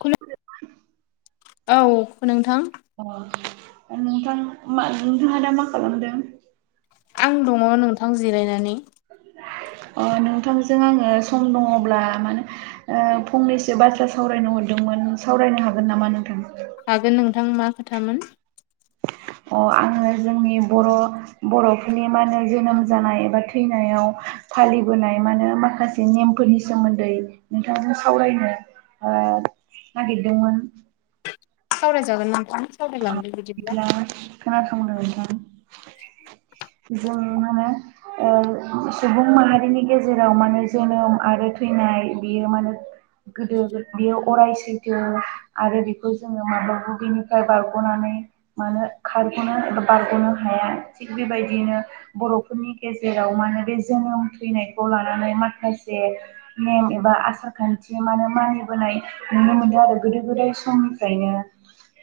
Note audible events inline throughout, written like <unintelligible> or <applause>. <unintelligible> औ नोंथां। अ नोंथां मा नोंथहा दा मा खालामदों? आं दंङ नोंथां जिरायनानै। <inaudible> ओ नोंथांजों आङो सम दंङब्ला माने ओ फंनैसो बाथ्रा सावरायनो हरदोंमोन। सावरायनो हागोन नामा नोंथां? हगोन नोंथां मा खोथामोन? अ आङो जोंनि बर' बर'फोरनि मा होनो जोनोम जानाय एबा थैनायाव फालिबोनाय मानो माखासे नेमफोरनि सोमोन्दै नोंथांजों सावरायनो ओ <inaudible> नागिरदोंमोन। सावरायजागोन नोंथां। सावरायलांदो बिदिब्ला <unintelligible> <inaudible> जों मा होनो ओ सुबुं माहारिनि गेजेराव माने जोनोम आरो थैनाय बियो माने गोदो बेयो अराय सैथो आरो बेखौ जोंङो माब्लाबा बेनिफ्राय बारग'नानै माने खारनो एबा बारगनो हाया। थिग बेबायदि बिदिनो बरफोरनि गेजेराव मा होन बे जोनोम थैनायखौ लानानै माखासे नेम एबा आसार खान्थि मानो मानिबोनाय नुनो मोनो आरो गोदो गोदाय समनिफ्रायनो।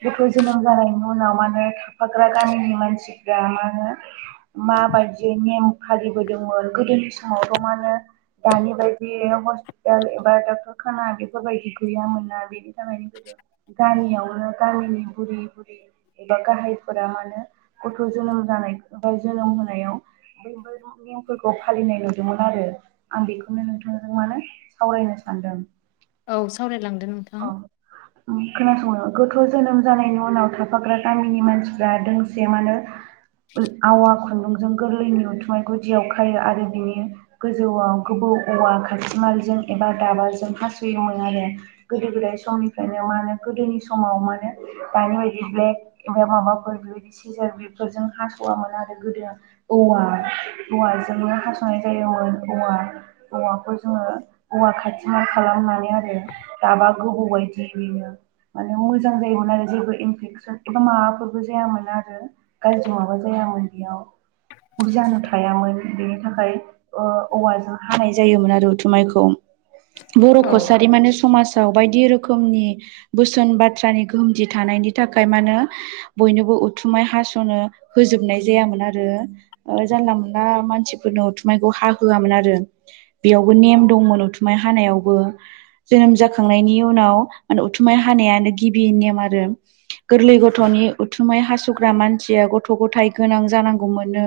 गथ जोनोम जानायनि उनाव मा होनो थाफाग्रा गामिनि मानसिफ्रा मा होनो माबायदिय नेम फालिबोदोंमोन गोदोनि समावथ माने दानि बायदि हस्पिटाल एबा डक्टर खाना बेफोरबायदि गैयामोनना बेनि थाखायनो गोदो गामियावनो गामिनि बुरै बुरै एबा गाहायफोरा मानो गथ' जोनो जोनोम जानाय फ्राय जोनोम होनायाव बेफोर नियमफोरखौ फालिनाय नुदोंमोन आरो आं बेखौनो नोंथांजों मानो सावरायनो सानदों। <inaudible> औ सावरायलांदो नोंथां अ खोनासंनो गोथ जोनोम जानायनि उनाव थाफाग्रा गामिनि मानसिफ्रा दोंसे मानो आवा खुन्दुंजों गोरलैनि उथुमा गुदियाव खायो आरो बिनि गोजौआव गोबौ औवा खाथिमालजों एबा दाबाजों हास'योमोन आरो गोदो गोदाय समनिफ्रायनो मा होनो गोदोनि समाव मा होनो दानि बायदि ब्लेक एबा माबाफोर सेजार बेफोरजों हासवोन आरो गोदो औव औ जजोंनो हासंनाय जायोमोन औवा औवाखौ जोङो औवा खाथि मा खालामनानै आरो दाबा गोबौबायदि बेनो माने मोजां जायोमोन आरो जेबो इनफेकसन एबा माबाफोरबो जायामोन आरो गाज्रि माबा जाय बेयाव ब जानो थायामोन बेनि थाखाय औवाजों हानाय जायोमोन आरोथुमायखौ बर' औ कसारि माने समाज औ बायदि रोखोमनि बोसोन बाथ्रानि गोहोमथि थानायनि थाखाय मा होनो बयनोबो उथुमाय हास'नो होजोबनाय जायामोन आरो ओ जानला मोनला मानसिफोरनो उथुमाय खौ हाहोआमोन आरो बेयावबो नेम दंमोन उथुमाय हानायावबो जोनोम जा खांनायनि उनाव माने उथुमाय हानायानो गिबि नेम आरो। गोरलै गथ'नि उथुमाय हास सुग्रा मानसिया गथ' गथाय गोनां जानांगौ मोननो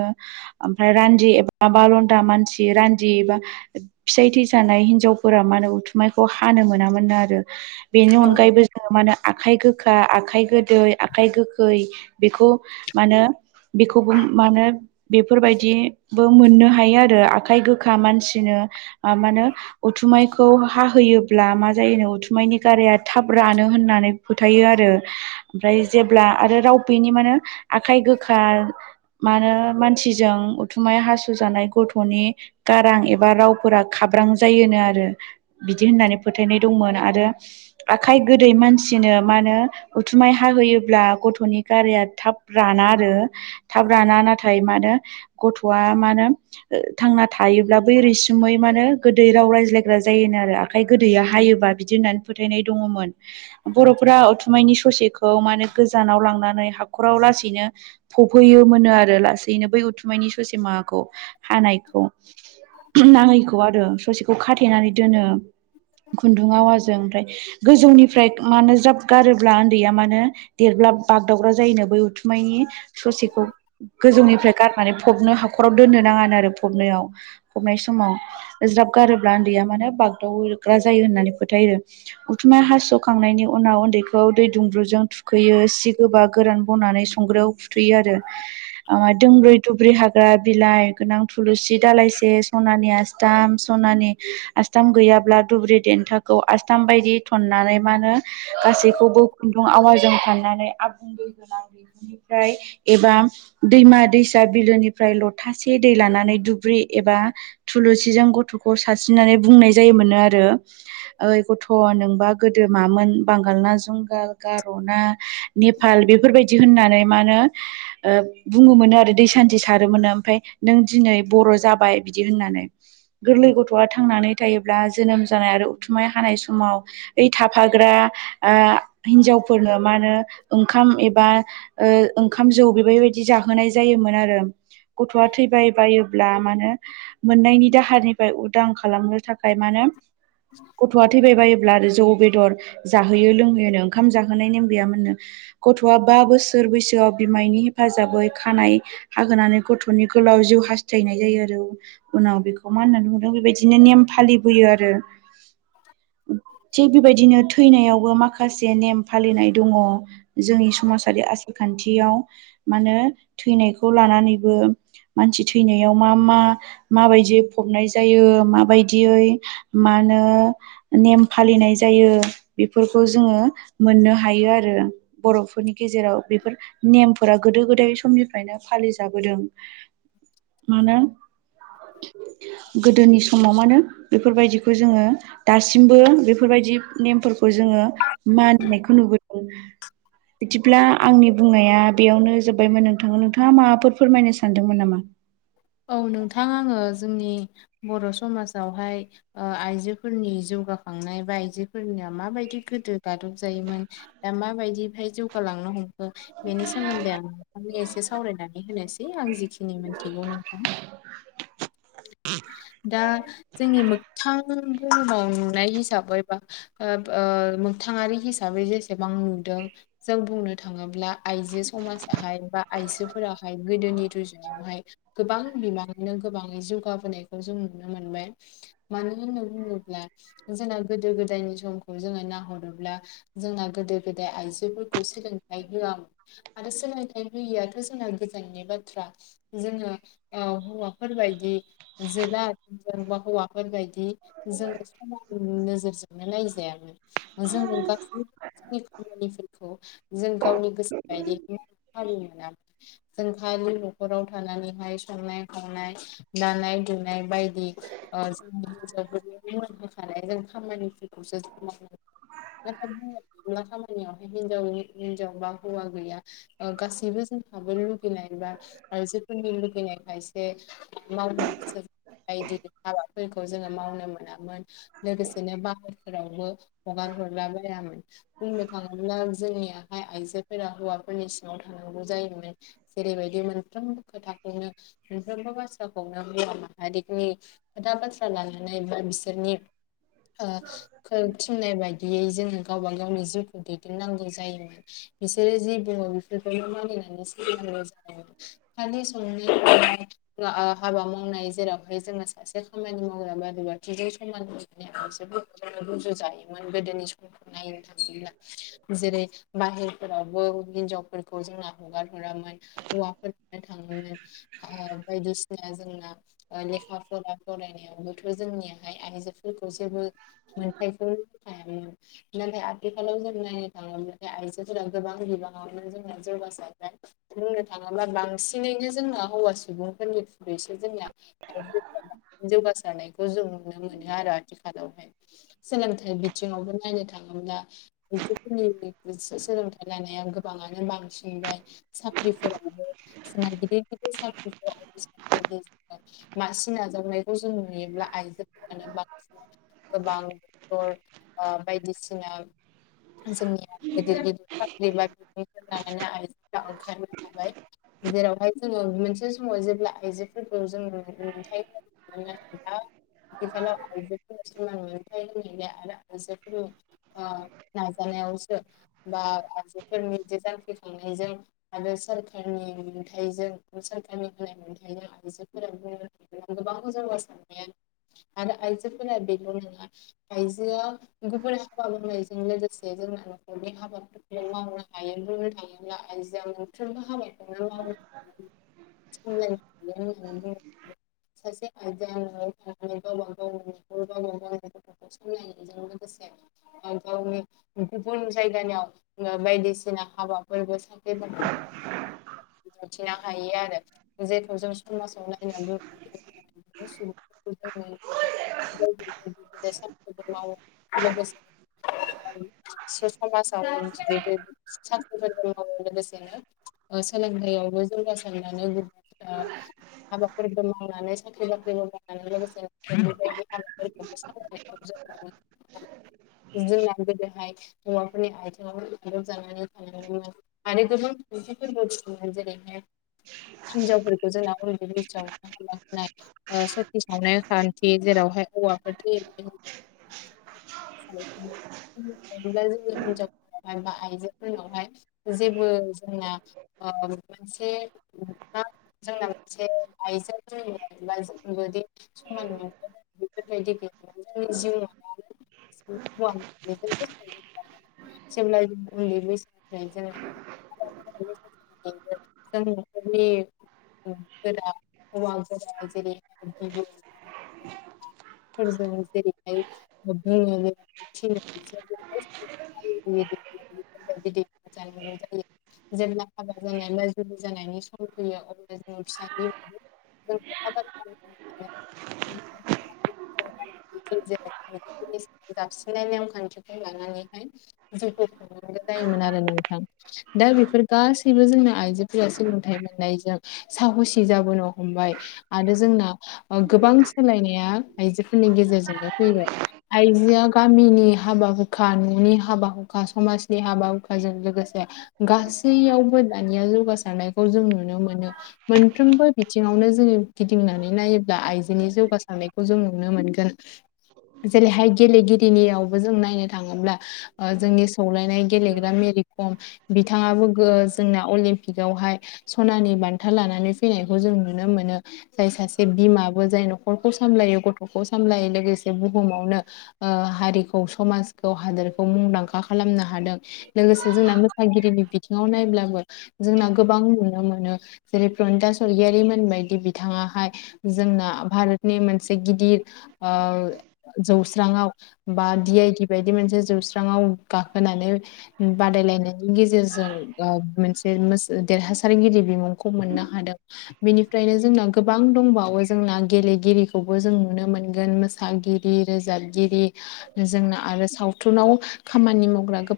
ओमफ्राय रान्दि एबा बालन्दा मान मानसि रान्दि एबा फिसाय थैजानाय हिनजावफोरा मा होनो उथुमायखौ हानो मोना मोन। मोन आरो बेनि औ अनगायैबो जोङो मा आखाइ गोखा आखाइ गोदै आखाइ गोखै बेखौ मानो बेखौबो मानो बेफोरबायदिबो मोननो हायो आरो आखाइ गोखा मानसिनो ओ मानो उथुमायखौ हाहोयाब्ला जायोनो उथुमायनि गाराया थाब रानो होननानै फोथायो आरो ओमफ्राय जेब्ला आरो राव बेनि मानो आखाय गोखा मानो मानसिजों उथुमाय हासु जानाय गथ'नि गारां एबा रावफोरा खाब्रां जायोनो आरो बिदि होननानै फो थायनाय दंमोन आरो आखाइ गोदै मानसिनो मानो उथुमाय हाहोयोब्ला गथ'नि गाराया थाब राना आरो। थाब राना नाथाय मानो गथ'आ मानो ओ थांना थायोब्ला बै रैसुमै मानो गोदै राव रायज्लायग्रा जायोनो आरो आखाय गो दैया हायोबा बिदि होननानै फोथायनाय दङमोन बर'फोरा उथुमायनि ससेखौ मानो गोजा नाव लांनानै हाखराव लासैनो फफैयोमोननो आरो लासैनो बै उथुमायनि ससे माहाखौ। हानायखौ नाङैखौ आरो ससेखौ खाथेनानै दोनो। खुन्दुं आवाजों ओमफ्राय गोजौनिफ्राय मानो ज्राब गारोब्ला उन्दैया मानो देर ब्ला बागदावग्रा जायोनो बै उथुमायनि ससेखौ गोजौनिफ्राय गारनानै फबनो हाखराव दोननो नाङानो आरो फबनायाव फबनाय समाव ज्राब गारोब्ला उन्दैया मानो बागदावो। ग्रा जायो होननानै फोथायो उथुमाय हास'खांनायनि उनाव उन्दैखौ दै दुंब्रुजों थुखैयो। सि गोबा गोरान बनानै संग्रायाव फुथुयो आरो दोंब्रै दुब्रि हाग्रा बि लाइ गोनां थुलुसि दालायसे सनानि आस्थाम सनानि आस्थाम गैयाब्ला दुब्रि देन्थाखौ आस्थाम बायदि थन्नानै मानो गासैखौबो खुन्दुं आवाजों थन नानै आबुं दैहुंआव एनिफ्राय एबा दैमा दैसा बिलोनिफ्राय लथा से दै लानानै दुब्रि एबा थुलुसिजों गथ'खौ सारस्रिनानै बुंनाय जायोमोनो आ रो ओइ गथ' नोंबा गोदो मामोन बांगाल ना जुंगाल गार'ना नेपाल बेफोरबायदि होननानै मा होनो ओ बुङोमोननो आरो दै सान्थि सारोमोनो ओमफाय नों दिनै बर' जाबाय बिदि होननानै गोरलै गथ'आ थांनानै थायोब्ला जोनोम जानाय आरो उथुमाय हानाय समाव बै थाफाग्रा ओ हिन्जावफोरनो मानो ओंखाम एबा ओ ओंखाम जौ बेबायबायदि जाहोनाय जायोमोन आरो। गथ'आ थैबाय बायो ब्ला माहोनो मोननायनि दाहारनिफ्राय उदां खालामनो थाखाय मानोे गथ'आ थैबाय बायोब्ला जौ बेदर जाहोयो लोंहोयोनो ओंखाम जाहोनाय नेम गैयामोननो गथ'आ बा बोसोर बैसो बिमायनि हेफाजाबै खानाय हाहोनानै गथ'नि गोलाव जिउ हास्थायनाय जायो आरो। उनाव बेखौ मा होननानै बुंदों बेबायदिनो नेम फालिबोयो आरो। <inaudible> थिग बेबायदिनो थैनायावबो माखासे नेम फालिनाय दङ जोंनि समाजारि आसारखा न्थियाव मा होनो थैनायखौ लानानैबो मानसि थैनायाव मा मा माबायदियै फबनाय जायो माबायदियै मा होनो नेम फालिनाय जायो बेफोरखौ जोङो मोननो हायो आरो। यो बर'फोरनि गेजेराव बेफोर नेमफोरा गोदो गोदाय समनिफ्रायनो फालिजाबोदों। <inaudible> मानो गोदोनि समाव मानो बेफोरबायदि खौ जोङो दासिमबो बेफोरबायदि नेमफोरखौ जोङो मानिनायखौ नुबोदों <unintelligible> बिदिब्ला आंनि बुंनाया बेयावनो जोब्बायमोन नोंथाङा नोंथाङा माबाफोर फोरमायनो सानदोंमोन नामा औ नोंथां आङो जोंनि बर' समाजावहाय ओ आइजोफोरनि जौगाखांनाय बा आइजोफोरनि मा बायदि गोदो गादब जायोमोन दा मा बायदि जौगा लांनो हमखो बेनि सोमोन्दै आं नोंथांनि एसे सावरायनानै होनोसै आं जिखिनि मोन मोनथिगौ नोंथां‌ दा जोंनि मोगथां बुहुमाव नुनाय हिसाबै बा ओ बो मोगथाङारि हिसाबै जेसेबां नुदों जों बुंनो थाङोब्ला आइजो समाजाहाय बा आइजोफोराहाय गोदोनि रुजुनायावहाय गोबां बिबाङैनो गोबाङै जौगाबोनायखौ जों नुनो मोनबाय मानो होनना बुङोब्ला जोंना गोदो गोदायनि समखौ जोङो नाहरोब्ला जोंना गोदो गोदाय आइजो सोलोंथाइ होआ आरो सोलोंथाइ होयियाथ' जोंना गोजाननि बाथ्रा जोङो हौवाफोरबायदि जोला जों बा हौवा फोरबायदि जोङो समान नोजोरजोंनो नायजायामोन जोङो गासैबो जोंनि खामानिफोरखौ जों गावनि गोसो बायदि फालिनो मोना जों खालि नखराव थानानैहाय संनाय खावनाय दानाय लुनाय बायदि ओ जोंनि <unintelligible> होखानाय जों खामानिफोरखौसो मावनांगौ नाथाय बुंनो थाङोबा खामानियावहाय हिनजाव हिनजाव बा हौवा गैया ओ गासैबो जों लुगैनाय बा आइजोफोरनि लुगैनाय खायसे मा होनस बायदि हाबाफोरखौ जोङो मावनो मोनामोन लोगोसेनो बाहेरफोरावबो हगार हरला बायामोन बुंनो थाङोब्ला जोंनियाहाय आइजोफोरा हौवाफोरनि सिङाव थांनांगौ जा <unintelligible> जेरैबादि‌ मोनफ्रोम खोथाखौनो मोनफ्रोमबो बाथ्राखौनो माहारिनि खोथा बाथ्रा लानानै बिसोरनि ओ थिननाय बायदियै जोङो गावबा गावनि जिउखौ दैदेननांगौ जायोमोन बिसोरो जि बुङो बेफोरखौनो मानिनानै सोलि <unintelligible> खालि संनाय <unintelligible> ओ हाबा मावनाय जेरावहाय जोङो सासे खामानि मावग्रा बादि <unintelligible> रुजु जायोमोन गोदोनि सम नायनो थाङोब्ला जेरै बाहेरफोरावबो हिनजावफोरखौ जोंना हगारहरामोन हौवाफोर ओ बायदिसिना जोंना ओ लेखा फरा फरायनायावबोथ' जोंनियाहाय आइजोफोरखौ जेबो मोनथायखौ होखायामोन नाथाय आथिखालाव जों नायनो थाङोब्लाथाय आइजोफोरा गोबां बिबाङावनो जों <unintelligible> बुंनो थाङोबा बां बांसिनैनो जोंना हौवा सुबुंफोरनिख्रुयैसो जोंनिया आइजोफोरा जौगासारनायखौ जों नुनो मोनो आरो आथिखालावहाय सोलोंथाइ बिथिङावबो नायनो थाङो। ब्ला आइजोफोरनि सोलोंथाइ लानाया गोबाङानो बांसिनबाय साख्रि गिदिर गिदिर <unintelligible> मासि नाजावनायखौ जों नुयोब्ला आइजोफोरानो बांसिन गोबां क्टर बायदिसिना जोंनिया <unintelligible> आइजोफोरा ओंखारबोनो हाबाय। जेरावहाय जोङो मोनसे समाव जेब्ला आइजोफोरखौ जोंङो मोनथाय होनो <unintelligible> आथिखालाव आइजोफोरा समान मोनथाय <unintelligible> आरो आइजोफोरनि आं नाजानायावसो बा आइजोफोरनि जांख्रिखांनायजों आरो सोरखारनि मोनथाइजों सरकारनि होनाय मोनथाइजों आइजोफोरा बुं गोबांखौ जौगासारनाया आरो आइजोफोरा बेल' नङा आयजोआ गुबुन हाबा मावनायजों लोगोसे जोंना न'खरनि हाबाफोरखौ मावनो हायो हायोब्ला आइजों मोनफ्रोमबो हाबाय हायो होननानै बुङो सासे आयदा होननानै थनानै गावबा गावनि न'खर गावब गावनि गथ'खौ सलायनायजों लोगोसे गावनि गुबुन जायगानियाव बायदिसिना हाबा लोगोसे <unintelligible> मिथिनो हायो आरो जेखौ जों समाजाव नायनो जद सान मावो लोगोसे समाजाव साख्रिफोर मावो लोगोसेनो सोलोंथायाइयावबो जौगासारनानै हाबाफोरबो मावनानै साख्रि बाख्रिबो मावनानै लोगोसे बेफोरबायदि हाबाफोरखौबो सामलायनायखौ जों <unintelligible> जोंना गोदोहाय हौवाफोरनि आथिङाव ग्रोबजानानै थायोमोन आरो गोबां जेरैहाय हिनजावफोरखौ जोंना उन्दै बैसोआव होनाय ओ सति सावनाय खान्थि जेराव हौवाफोर थैयोबा बुं थाङा जोंनि हिनजावफोरहाय बा आइजोफोरनावहाय जेबो जोंना मोनसे जोंना मोनसे आइजो <unintelligible> समान बेफोरबायदि गोबा जिउ <unintelligible> सिब्ला जों उन्दै बैसोनिफ्राय जो गावनि नखरनि <unintelligible> <unintelligible> <unintelligible> हाबा जानाय बा जुलि जानायनि सम फैयो अब्ला जों फिसा <unintelligible> <unintelligible> जाबसिननाय नेम खान्थिखौ लानानैहाय जिउखौ खांनांगोन जायोमोन आरो नोंथां। दा बेफोर गासैबो जोंनि आइजोफोरा सोलोंथाइ मोननायजों साहसि जाबोनो हमबाय आरो जों जों गोबां सोलायनाया आइजोफोरनि गेजेरजोंनो फैबाय। जिया गामिनि हाबा हुखा न'नि हाबा हुखा समाजनि हाबा हुखाजों लोगोसे गासै यावबो दानिया जौगासारनायखौ जों नुनो मोनो मोनफ्रोमबो बिथिङावनो जोङो गिदिं बुंनानै नायोब्ला आइजोनि जौगासारनायखौ जों नुनो मोनगोन जेरैहाय गेलेगिरिनियावबो जों नायनो थाङोब्ला जोंनि सौलायनाय गेलेग्रा मेथ रिखम बिथाङाबो ओ जोंना अलिम्पिक आवहाय सनानि बान्था लानानै फैनायखौ जों नुनो मोनो जायो सासे बिमाबो जाय न'खरखौ सामलायो गथ'खौ सामलायो लोगोसे बुहुमावनो ह समखौ हादोरखौ मुंदांखा खालामनो हादों लोगोसे जोंना मोसागिरिनि बिथिङाव नायब्लाबो जोंना गोबां नुनो मोनो जेरै प्रनिता सरगियारि मोनबायायदि बिथाङा हाय जोंना भारतनि मोनसे गिदिर ओ जौस्रांआव बा डि आइ डि बायदि मोनसे जोबस्रांआव गाखोनानै बादायलायनायनि गेजेरजों मोनसे देरहासारगिरि बिमुंखौ मोननो हादों बेनिफ्रायनो जोंना गोबां दंबावो जोंना गेलेगिरिखौबो जों नुनो मोनगोन मोसागिरि रोजाबगिरि जोंना आरो सावथुनाव खामानि मावग्रा गोबां